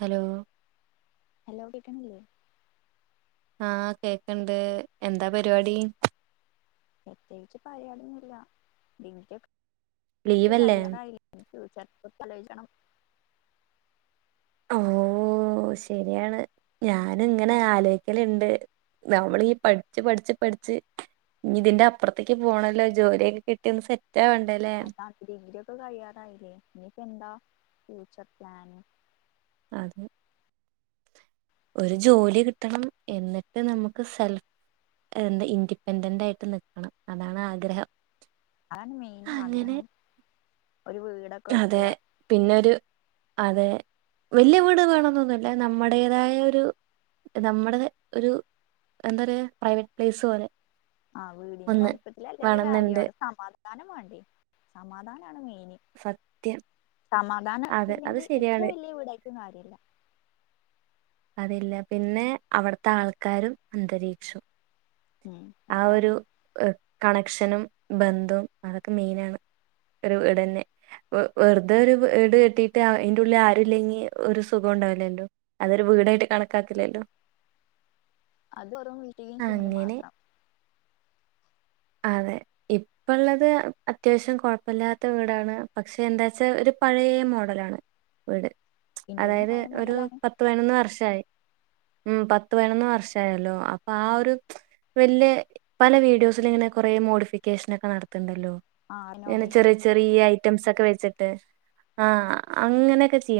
Hello hello കേക്ക്ണില്ലേ ആഹ് കേക്കണ്ട് എന്താ പരിപാടി പ്രത്യേകിച്ച് പറയാനൊന്നുല്ല [unintelligible] ലീവല്ലേ കഴ്യാനായില്ലേ ചപ്പ തലഴിക്കണം ഓ ശരിയാണ് ഞാന് ഇങ്ങനെ ആലോയിക്കല് ഇണ്ട് നമ്മൾ ഈപഠിച്ചു പഠിച്ച് പഠിച്ച് ഇനി ഇതിന്റെ അപ്പുറത്തേക്ക് പോണല്ലോ ജോലിയൊക്കെ കിട്ടിയൊന്ന് സെ അതാ ഡിഗ്രി യൊക്കെ കയ്യാറായില്ലേ ഇനി പ്പഎന്താ ഫ്യൂച്ചർ പ്ലാന് അതെ ഒരു ജോലി കിട്ടണം എന്നിട്ട് നമുക്ക് സെൽ എന്താ ഇൻഡിപെൻഡന്റ് ആയിട്ട് നിക്കണം അതാണ് ആഗ്രഹം അതാണ് മെയിൻ അങ്ങനെ ആഗ്രഹം ഒരു വീടൊക്കെ അതെ. വെക്ക പിന്നൊരു അതെ വല്യ വീട് വേണം ന്നൊന്നുല്ല നമ്മുടേതായ ഒരു നമ്മുടെത് ഒരു എന്താ പറയാ പ്രൈവറ്റ് പ്ലേസ് പോലെ ആഹ് വീടിന്റെ ഒന്ന് വലിപ്പത്തില് അല്ലല്ലോ കാര്യം വേണന്നുണ്ട്. അവിടെ സമാധാനം വേണ്ടേ സമാധാ സ സമാധാനം ഇല്ലെങ്കിൽ എത്ര ശരിയാണ്. വലിയ വീടായിട്ടൊന്നും കാര്യല്ല അതല്ല പിന്നെ അവിടുത്തെ ആൾക്കാരും അന്തരീക്ഷം ഉം ദാണ് ഏഹ്, കണക്ഷനും ബന്ധവും അതൊക്കെ മെയിനാണ് ഒരു വീട്ന്നെ വെറുതെ ഒരു വീട് കെട്ടിട്ട് അയിന്റെ ഉള്ളിൽ ആരുല്ലെങ്കിൽ ഒരു സുഖ ല്ലോ അതൊരു വീടായിട്ട് കണക്കാക്കില്ലല്ലോ അത്ഓ വീട്ടയും സിമി അങ്ങനെ മാത്രം അതെ ഇപ്പള്ളത് അത്യാവശ്യം കൊഴപ്പമില്ലാത്ത വീടാണ് പക്ഷെ എന്താച്ചാ ഒരു പഴയ മോഡലാണ് വീട് ഇന്റേതും അതായത് പഴയ ഒരു മോഡലാണ് പത്ത് പതിനൊന്ന് വർഷ ശായ ഉം പത്ത് പേണന്ന് വർഷമായല്ലോ അപ്പൊ ആ ഒരു വല്ിയ പല വീഡിയോസൽ ഇങ്ങനെ ല്ലോെ ആ റിനോവേഷൻ ചെറ ക്കെ വെച്ചിട്ട് അന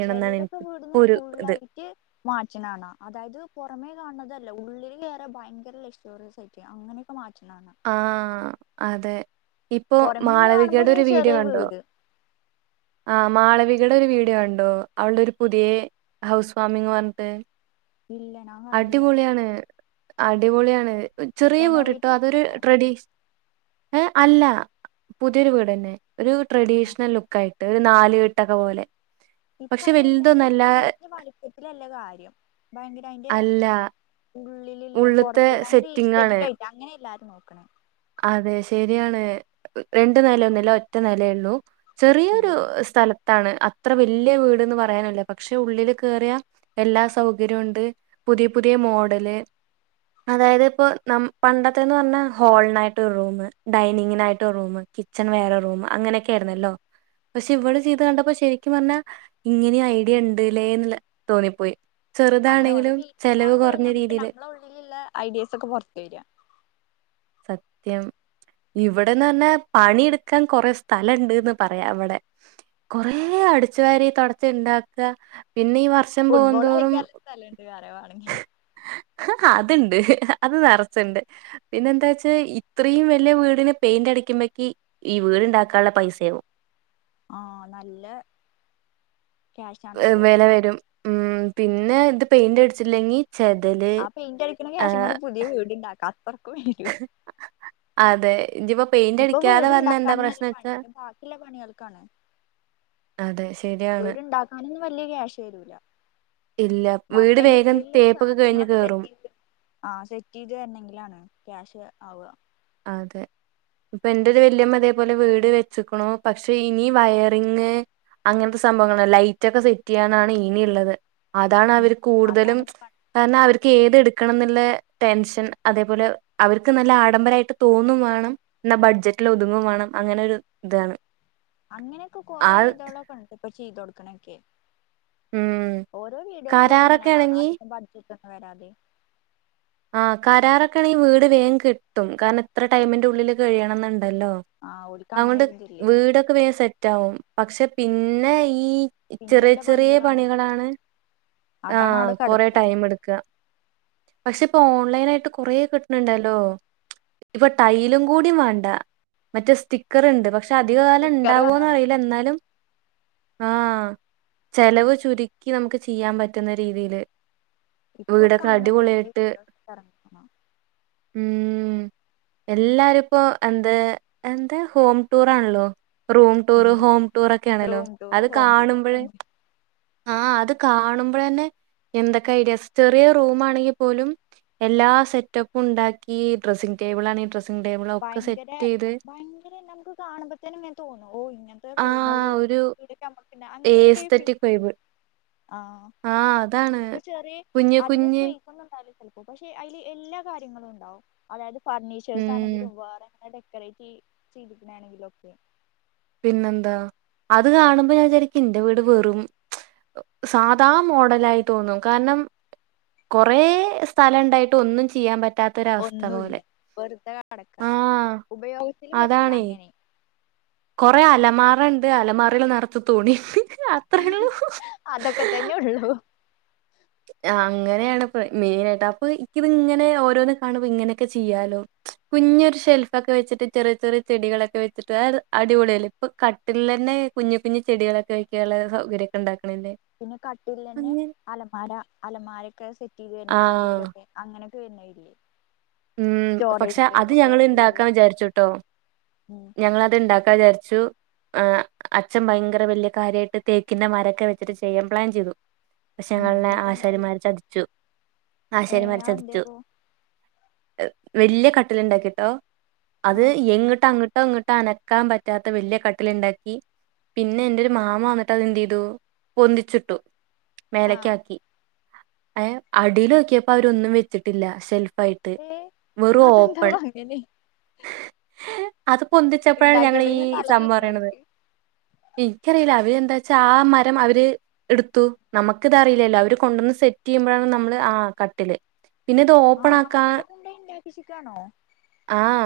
ചെിലവരൊക്കെ വീടുന്ന ഫായിട്ട് മാറ്റനണ അതായത് മേ കാണുന്നതല്ല ഉള്ളിൽ കേയറെ ഭയങ്കര ലിസ്റ്റോറിയസ്യിട്ട അങ്ങനെയൊക്കെ മാറ്റ ആഹ അതെ ഇപ്പൊ പുറമേന്ന് കാണുമ്പോ മാളവികയുടെ ഒരു വീഡിയോ ചെറിയ കണ്ടുവ വീട് ആ മാളവിക ഇടെ ഒരു വീഡിയോ ഉണ്ടോ അവവിള ഒരു പുതിയ ഹൗസ് ഫാമിംഗന്ന് പറഞ്ഞിട്ട് ഇല്ല ഞാൻ കണ്ടില്ല അടിപൊളിയാണ് അടിപൊളിയാണ് ചെറിയ റെനോവേറ്റ് വീടിട്ടോ ചെയ്തക്കാണോ ട്രഡഏ അല്ല പുതിയൊരു വീട് തന്നെ ഒരു ആഹ് ട്രഡീഷണൽ ലുക്ക ആയിട്ട് ഒരു നാല് കെട്ടക്കെ പോലെ ഇപ്പൊ പക്ഷെ അതിനെ എല്ലാരും വലുതൊന്നല്ല വീട്ടന്റെ വളിപ്പത്തിലല്ല കാര്യം ഭയങ്കര അതിറെ ആ ഉള്ളിലില്ലേ പുറത്ത് ഭയങ്കര ഇസ്റ്റിക് ആയിട്ട് അങ്ങനെയല്ല അതെ ശരിയാണ് രണ്ട നില ഒന്നുമില്ല ഒറ്റ നിലയള്ളൂ ഉം ചെറിയൊരു സ്ഥലത്ത് ാണ് അത്ര വല്യ വീട്ന്ന് പറയാനല്ല പക്ഷെ ഉള്ളില് കേയറിയ എല്ലാ സൗകര്യവും ഉണ്ട് പുതിയ പുതിയ മോഡല് അതായത് ഇപ്പോ ന പണ്ടത്തെന്ന് പറഞ്ഞാൽ ഹോളിനായിട്ട് റൂ ഡൈനിങ്ങിനായിട്ട റൂ കിച്ചൺ വേറെ റൂം അങ്ങനെയൊക്കെ ആരുന്നല്ലോ പക്ഷെ ഇവിടെ ചെയ്ത് കണ്ടപ്പോ ശരിക്കും പറഞ്ഞാ ഇങ്ങനെ ഐഡിയ ഉണ്ട്ല്ലേന്ന് തോന്നിപ്പോയി അങ്ങനെ ഓരോ ചെറുതാണെങ്കിലും വീഡിയ ചെലവ് കാണുമ്പോഴ കൊറഞ്ഞ നമുക്ക് രീതിയില് നമ്മുടെ ഉള്ളിലുള്ള ഐഡിയാസ് ഒക്കെ പുറത്ത വരിക സത്യം ഇവിടെന്ന് പറന്നെ പണിെടുക്കാൻ കൊറെ സ്ഥലംുണ്ട്ന്ന് പറയാ അവിടെ കൊറ അടിച്ചു വാരി തുണച്ച ഉണ്ടാക്കുക പിന്നെ ഈ വർഷം ഫുട്ബോൾ പോകന്തോറും കളിക്കാനുള്ള സ്ഥലണ്ട് വേറെ വേണെങ്കി ആ അതുണ്ട് അത് നിറച്ചുണ്ട് പിന്നെ എന്താ ഇത്രയും വലിയ വീടിന് പെയിന്റ് അടിക്കുമ്പക്ക് ഈ വീട്ണ്ടാക്കാനുള്ള പൈസയാകവും ആഹ നല്ല ക്യാഷാണിപ്പോ വില വരും ഉം പിന്നെ ഇത് പെയിന്റ് അടിച്ചില്ലെങ്കിൽ അപ്പൊ ഇന്റടരിക്കണ യാഷ് ഇങ്ങണ്ട് പുതിയ വീട്ണ്ടാക്ക അതെ ഇനിയിപ്പോ പെയിന്റ് ഇപ്പൊ അടിക്കാതെ വന്ന എന്താ വീട്ണ്ടാക്കാൻ നല്ല പണി പ്രശ്നച്ചാ ഇപ്പ ബാക്കിയുള്ള പണികൾക്കാണ് അതെ ശരിയാണ്. വീട്ണ്ടാക്കാനൊന്നും വല്ിയ ക്യാഷ് വരൂല ഇല്ല ബാക്കി വീട് അയിന്റെ വേഗം ഉള്ളില തേപ്പൊക്കെ കഴിഞ്ഞ് സാധനങ്ങളൊക്കെ സെറ്റ് കേറും. ചെയ്ത് ആ സെറ്റ് ചെയ്ത് തരണെങ്കിലാണ് ക്യാഷ് ആവുക അതെ ഇപ്പ എൻന്റെറത് വല്യമ്മ അതേപോലെ വീട് വെച്ചക്കണോ പക്ഷെ ഇനി വയറിങ് അങ്ങനത്തെ സംഭവങ്ങള ലൈറ്റ് ഒക്കെ സെറ്റ് ചെയ്യാനാണ് ഇന ഉള്ളത് അതാണ് അവർ ഉം കൂടുതലും അതാണ് പണി. കാരണം അവർ ഏത് എടുക്കണം എന്നുള്ള ടെൻഷൻ അതേപോലെ അവർക്ക് നല്ല ആഡംബരമായിട്ട് തോന്നും വേണം എന്നാ ബഡ്ജറ്റിൽ ഒതുങ്ങും വേണം അങ്ങനെ ഒരു ഇതാണ് അങ്ങനെയൊക്കെ ആ കൊറേ ഇതോളൊക്കെ ഉണ്ട് ഇപ്പൊ ചെയ്ത കൊൊടുക്കണൊക്കെ ഉം ഓരോ വീഡിയോസിലൊക്കെ ഇങ്ങനെ കരാറൊക്കെ കാണാം ആണെങ്കി അധികം ബഡ്ജറ്റ് ഒന്നും വരാതെ ആ് കരാറൊക്കെ ആണെങ്കിൽ വീട് വേഗം കിട്ടും കാരണം എത്ര ടൈമിന്റെ ഉള്ളിൽ കഴിയണം എന്നുണ്ട് ല്ലോ ആ ഓൽക്ക് അങ്ങനെ അതൊണ്ട് ഒരിതില്ലേ വീടൊക്കെ വേ സെറ്റ് ആകും പക്ഷെ പിന്നെ ഈ ചെറിയ ചെറിയ പണികളാണ് അതാണ് ആഹ അവിടെ കൊറെ കിടക്കുക ടൈം എടുക്കുക പക്ഷെ ഇപ്പൊ ഓൺലൈൻ ആായിട്ട് കുറേ കിട്ടണണ്ടല്ലോ ഇപ്പൊ ടൈലും കൂടും വേണ്ട മറ്റേ സ്റ്റിക്കറ ഉണ്ട് പക്ഷെ പക്ഷെ അധികകാലം സ്റ്റിക്കർ വാങ്ങാ ഉണ്ടാവോന്ന് അറിയില്ല എന്നാലും ആഹ ചെലവ് ചുരുക്കി നമുക്ക് ചെയ്യാൻ പറ്റുന്ന രീതിയില് ഇപ്പൊക്കെ വീടൊക്കെ അങ്ങനെ കൊറേ അടിപൊളിയിട്ട് വീഡിയോസ് ഇറങ്ങണം ഉം ഉം എല്ലാരും ഇപ്പോൊ എന്താ എന്താ ഹോം ടൂറാണല്ലോ റൂം ടൂറ് ഉം ഹോം ടൂറ ഒക്കെയാണല്ലോ റൂം ടൂറ് അത് ഹോം ടൂറും ഒക്കെ കാണുമ്പോഴേ ഉണ്ട് ആഹ അത് കാണുമ്പോൾ തന്നെ എന്തൊക്കെ ഐഡിയ ചെറിയ റൂ ആണെങ്കി ലും എല്ലാ സെറ്റപ്പും ഉണ്ടാക്കി ഡ്രസി ടേബിൾ ഡ്രസ്സിംഗ് ടേബിൾ ഒക്കെ ഭയങ്കര സെറ്റ് ചെയ്ത് ഭയങ്കര നമുക്ക് കാണുമ്പോത്തേനും തോന്നു ഓ ഇങ്ങനത്തെ ആ റൂമ ഒരു ഇതൊക്കെ നമ്മക്ക് അങ്ങനെ ഒരു ഫീോ ആഹ അതാണ് കുഞ്ഞ് കുഞ്ഞ് അ കാര്യങ്ങളും ഉണ്ടും അ ഉം ആണെങ്കിലും വേറെങ്ങനെ ഡെക്കറേറ്റ് ചെയ്തിണ ആണെങ്കിലും ഒക്കെ പിന്നെന്താ അത് കാണുമ്പോ ഞാൻ ശരിക്കും എന്റെ വീട് വെറും സാദാ മോഡല ആായി തോന്നും കാരണം കുറെ സ്ഥലം ഉണ്ടായിട്ട് ഒന്നും ചെയ്യാൻ പറ്റ ഒന്നുമില്ല വെറുത കടക്ക ആ ഉപയോഗത്തിൽ വടില്ല അതാണേ അങ്ങനെ കൊറെ അലമാറുണ്ട് അലമാറൽ നിറച്ച തോണി അതൊക്കെ തന്നെയ ഉള്ളു ആ അങ്ങനെയാണ് മെയിൻ ആയിട്ട് അപ്പൊ ഇനി ഇത് ഇങ്ങനെ ഓരോന്ന് കാണുമ്പോ ഇങ്ങനെയൊക്കെ ചെയ്യാലോ കുഞ്ഞൊരു ഷെൽഫൊക്കെ വെച്ചിട്ട് ചെറിയ ചെറിയ ചെടികളൊക്കെ വെച്ചിട്ട് അടിപൊളിയൽ ഇപ്പൊ കട്ടിൽ തന്നെ കുഞ്ഞു കുഞ്ഞു ചെടികളൊക്കെ വെക്കാനുള്ള സൗകര്യൊക്കെ ഉണ്ടാക്കും പിന്നെ കട്ടിൽ തന്നെ അലമാര അലമാരൊക്കെ സെറ്റ് ചെയ്ത് ആ തന്നെ അടിയിലൊക്കെ അങ്ങനെ തന്നെ ഇല്ലേ ഉം പക്ഷെ അത് ഞങ്ങ ഉള്ളത് ഇണ്ടാക്കാൻ വിചാരിച്ചുട്ടോ ഉം ഞങ്ങത് ഇണ്ടാക്കാ വിചാരിച്ച സ ആർ അച്ഛൻ ഭയങ്കര വലിയ കാര്യമായിട്ട് തേക്കിൻന്റെ മരൊക്കെ വെച്ചിട്ട് ചെയ്യാൻ പ്ലാൻ ചെയ്തു ഉം വശങ്ങളെ എന്നിട്ട് എന്തായി ആശാരിമാര് ചതിച്ചു ഏ ആശാരിമാരെ ചതിച്ചു അതെന്തേപ്പോ വലിയ കട്ടിൽ ഉണ്ടാക്കിട്ടോ അത് ആഹ് എങ്ങിട്ട അങ്ങട്ട് ഇ ഇങ്ങോട്ട് അനക്കാൻ പറ്റാത്ത വലിയ കട്ടിലുണ്ടാക്കി പിന്നെ എൻന്റെറെ ഒരു മാമ വന്നിട്ട് അത്െന്ത് ചെയ്തു പൊന്തിച്ചിട്ടു മേലക്ക ആഹ് ആാക്കി അടിൽ നോക്കിയപ്പോ അവരൊന്നും വെച്ചിട്ടില്ല സെൽഫ അസന്ത ഭാങ്കേല്ല അത് പൊന്തിച്ചപ്പോഴാണ് ഞങ്ങ ഈ തല സംഭം പറയണത് തിരിഞ്ഞോൽക്ക് എനിക്കറിയില്ല അവര് എന്താ വച്ചാ ആ മരം അവര് എടുത്തു നമുക്ക് ഇതറിയില്ലല്ലോ അവര് കൊണ്ടുവന്ന് സെറ്റ് ചെയുമ്പോഴാണ് നമ്മള് ആ കട്ടില് പിന്നെ ഇത് ഓപ്പൺ ആക്കാ ക്കാണോ ആഹ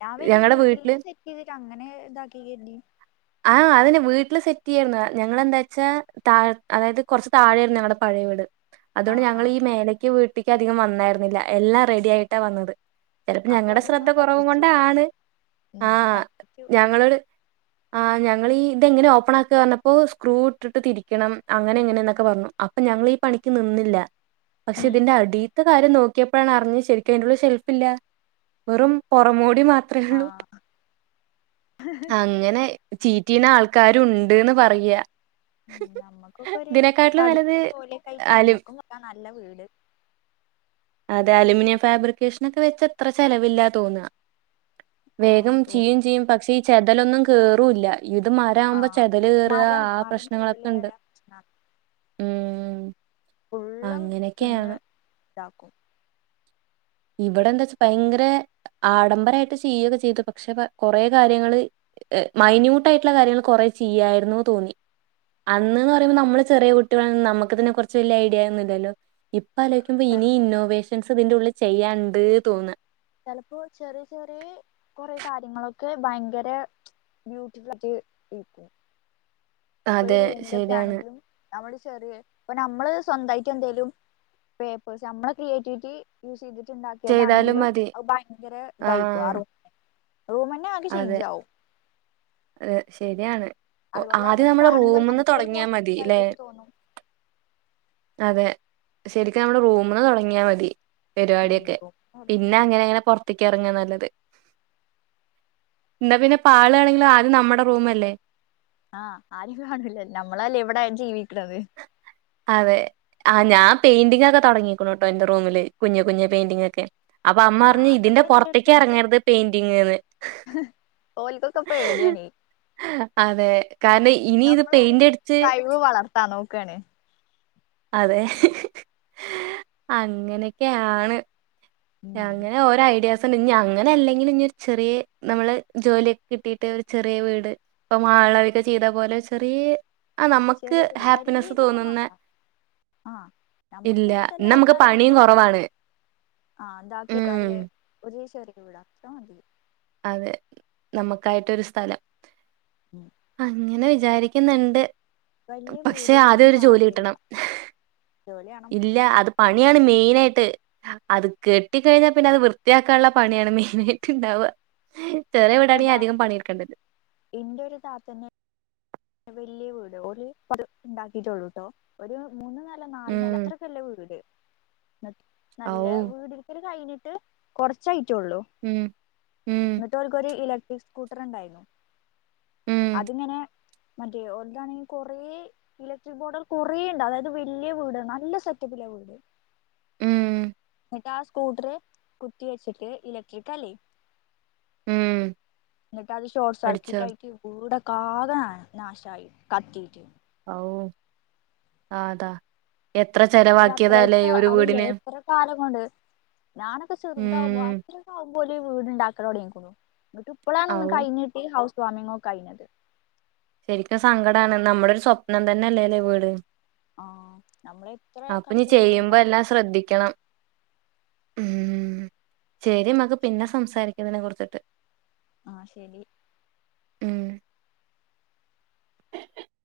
ഞാൻ വല്ിയ വീട്ടിൽന്നെ സെറ്റ് ചെയ്തിട്ട് അങ്ങനെ ഇതാക്കിണ്ടി കരുന്നു ഞങ്ങെന്താ വെച്ചാ താഴ അതായത് കുറച്ച് താഴെയായിരുന്നു ഞങ്ങളടെ പഴയ വീട് അതുകൊണ്ട് ആഹ് ഞങ്ങൾ ആഹ് ഈ മേലയ്ക്ക് വീട്ടിക്ക് അധികം വന്നായിരുന്നില്ല എല്ലാം റെഡി ആയിട്ടാ വന്നത് ചിലപ്പോ അപ്പൊ ഞങ്ങളുടെ ഓല് ശ്രദ്ധ ഇങ്ങളെ കുറവും കൊണ്ട പറ്റിച്ചു ആണ് ഉം ആഹ പറ്റിച്ചു ഞങ്ങളരു ആ ഞങ്ങൾ ഈ ഇതെങ്ങനെ ഓപ്പൺ ആക്കി പറഞ്ഞപ്പോ സ്ക്രൂ ഇട്ടിട്ട് തിരിക്കണം അങ്ങനെ എങ്ങനെയന്നൊക്കെ പറഞ്ഞു അപ്പൊ ഞങ്ങീഈ പണിക്ക് നിന്നില്ല പക്ഷെ ഉം ഇതിന്റെ അടിീത്ത് കാര്യം നോക്കിയപ്പോഴാണ് അറി ശരിക്ക ഷെൽഫില്ല വെറും പുറമ അ ആഹ് പറ്റീന ആൾക്കാരു ഉണ്ട്ന്ന് പറയ ഉ നമ്മുക്കൊക്കെ ഒരു നല്ലത് പഠിച്ചതു പോോലെയൊക്കെ ആയിട്ട അലു നമ്മക്കും നല്ല വീട് അതെ അലൂുമിനിയം ഫാബ്രിക്കേഷന ഒക്കെ വെച്ച് എത്ര ചെലവില്ല തോന്നുക ആഹ് വേഗം തോ ചെയ്യും ചെയ്യും പക്ഷെ ഈ ചെതലൊന്നും കേറല്ല ഇത് മരവുമ്പോ ആഹ് ചെതല് കേയറുക മരം ആ മരം പ്രശ്നങ്ങളൊക്കെ ചെതല് ഉണ്ട് വരെ പ്രശ്നാ ഉം ഫുള്ളം തിന്ന അങ്ങനെയൊക്കെയാണ് ഇതാക്കും ഉ ഇവിടെ എന്താ വച്ചാ ഭയങ്കര ആഡംബരമായിട്ട് ചെയ്യൊക്കെ ചെയ്തു പക്ഷെ കൊറെേ കാര്യങ്ങള് മൈന്യൂട്ട് ആയിട്ടുള്ള കാര്യങ്ങൾ കൊറെ ചെയ്യായിരുന്നു തോന്നി അന്ന്ന്ന് പറയുമ്പോൾ നമ്മള് ചെറിയ കുട്ടികള നമുക്ക് തന്നെ കുറച്ച് വലിയ ഐഡിയൊന്നുമ ഇല്ലോ ഇപ്പ അ ചെ ഇനി ഇന്നോവേഷൻസ് ഇതിന്റെ ഉള്ളിൽ ചെയ്യാണ്ട് തോന്നുന്നു ചിലപ്പോ ചെറിയ ചെറിയ കൊറെ കാര്യങ്ങളൊക്കെ ഭയങ്കര ബ്യട്ട ഇപ്പൊ അതെ റൂമിലൊക്കെ ശരിയാണ് ആണെങ്കിലും നമ്മള് ചെറിയ ഇപ്പൊ നമ്മള് സ്വന്തമായിട്ട് എന്തേലും പേപ്പേഴ്സ് നമ്മെ ക്രിയേറ്റിവിറ്റി യൂസ് ചെയ്താലും ചെയ്തിട്ടുണ്ടാക്കിയതാണെങ്കിലും മതി ഭയങ്കര ദായികും ആഹ് ആറോ റോമന്നെ ആകെ അതെ ചെയ്യഞ്ചാവ അതെ ശരിയാണ് ഒ അതുപോലെ ആദ്യം അതൊക്കെ നമ്മള് കാണുമ്പോൾ റൂമ്ന്ന് നമുക്ക്ൊരു തൊടങ്ങിയാ മതി ല്ലേ? പോസിറ്റീവായൊക്കെ തോന്നും അതെ ശെരിക്കും നമ്മുടെ റൂമ തുടങ്ങിയാൽ മതി ഉം പരിപാടിയൊക്കെ പിന്നെ മതി അങ്ങനെ അങ്ങനെ പുറത്തേക്ക് ഇറങ്ങുന്ന എന്താ പിന്നെ പാളാണെങ്കിലും ആദ്യം നമ്മുടെ റൂമ അല്ലേ ആഹ് ആരും കാണൂല നമ്മളല്ലേ എവിടൊയാലും ജീവിക്ക അതെ ആ ഞാൻെയിന്റിംഗങ് ഒക്കെടങ്ങിക്കണ കേട്ടോ എന്റെ റൂമില് കുഞ് കുഞ്ഞഞ് പെയിന്റിങ്ങ ഒക്കെ അപ്പൊ അമ്മ ആഹ് പറഞ്ഞു ഇതിന്റെ അതൊക്കെ പുൊറത്തേക്ക എന്റെടുത്തുണ്ട് ഇറങ്ങരുത് പെയിന്റിങ്ന്ന് ഓലിക്കോക്കപ്പ എടിയാണ് അതെ കാരണം ഇനി ഇത് പെയിന്റ് നമ്മളാണെങ്കിൽ അടിച്ച് കഴിവ് വളർത്താനോ [unintelligible] അതെ ഹ്ഹ്ഹ് അങ്ങനെയൊക്കെയാണ് ഉം അങ്ങനെ ഓരോ ഐഡിയ [unintelligible] അങ്ങനെ അല്ലെങ്കിലും ഇനി ഒരു ചെറിയ നമ്മള് ജോലിയൊക്കെ കിട്ടിട്ട് ചെറിയ വീട് [unintelligible] മാളവിക ചെയ്ത പോലെ ചെറിയ- ഹാ നമുക്ക് ചെറിയ വീട് ഹാപ്പിനെസ് വലിയതൊന്നും തോന്നുന്ന വേണ്ട ആഹ് നമ്മക്ക് ഇല്ല [unintelligible] ഇഷ്ടല്ല നമുക്ക് ആൾക്കാരെ പണിയും കൂടെ കുറവാണ്. ഉം [inaudible] അതെ- നമുക്കായിട്ടരു സ്ഥലം ഉം അങ്ങനെ [unintelligible] വിചാരിക്കുന്നുണ്ട് വലിയ പക്ഷെ ആദ്യം വീടിലൊന്നും ഒരു ജോലി കാര്യല്ല കിട്ടണം മ്മ്ഹ് ജോലി വേണം ഇല്ല അത് പണിയാണ് [unintelligible] [unintelligible] അത് കെട്ടി കഴിഞ്ഞ പിന്നെ അത് വൃത്തിയാക്കാനുള്ള പണിയാണ് മെയിന ഹ്ഹ ആായിട്ട് ഇണ്ടാവുക ഹ്ഹേ [unintelligible] വീടാണെങ്കിൽ ഇപ്പതാ അധികം പണിയെടുക്കേണ്ടല്ലോ ഇന്റെ ഒരു താത്തന്നെ വലിയ വീട് ഒരു [unintelligible] ഉണ്ടാക്കിട്ടള്ളൂട്ടോ ഒരു [unintelligible] [unintelligible] നാല് നില ഉം [unintelligible] വീട് മ് ഔ നല്ല വീടിരിക്കൽ കഴിഞ്ഞിട്ട് [unintelligible] [unintelligible] ഉം ഉം ന്നട്ട് ഓർക്കൊരു ഇലക്ട്രിക് സ്കൂട്ടർ ഉണ്ടായിരുന്നു ഉം അതിങ്ങനെ മറ്റേ ഒല്ലാതണെങ്കിൽ കൊറേ- ഇലക്ട്രിക് ബോർഡുകൾ കുറേ ഉണ്ട് അതായത് വലിയ വീട് നല്ല സെറ്റപ്പിൽ [unintelligible] മ്മ്മ് ആ സ്കൂട്ട്റ് കുത്തി വെച്ചിട്ട് ഇലക്ട്രിക്കല്ലേ ഉം എന്നിട്ട് അത് അടിച്ചോ ശോട്ട്സർക്യൂട്ടായ്ട്ട് വീടൊക്കെ ആകെന്നാ നാശായി കത്തിയ്റ്റ് ഓ ആതാ- എത്ര ഓല് അത്ര ചെലവാക്കിയതാലേ എത്ര ഒരു വീടിന്. ഞാനൊക്കെചെറുതാവ്വ ഉം ബാക്കിള്ളോരൊക്കെ അവ്വല് വീട്ണ്ടാക്കലൊടങ്ങീക്കുണു എന്നിട്ട് ഇപ്പളാണ് ഒന്ന് ഔ കയ്ഞ്ഞിട്ടി ഹൗസ് വാമിംങ്ങൊക്കെ കയ്ഞ്ഞത്. ശരിക്കും സങ്കടാണ് നമ്മുടെ ഒരു സ്വപ്നം തന്നെ അല്ലേല്ലേ വീട്. ആ നമ്മള് എത്ര അപ്പൊ ഇനി ചെയ്യുമ്പോ കഷ്ടപ്പെട്ടിണ്ടാ എല്ലാം ശ്രദ്ധിക്കണം ഉം ചെരി മ്മ്ക്ക് പിന്നെ സംസാരിക്ക ഇതിനെകുറിച്ചിട്ട് ആ ശരി. മ്മ്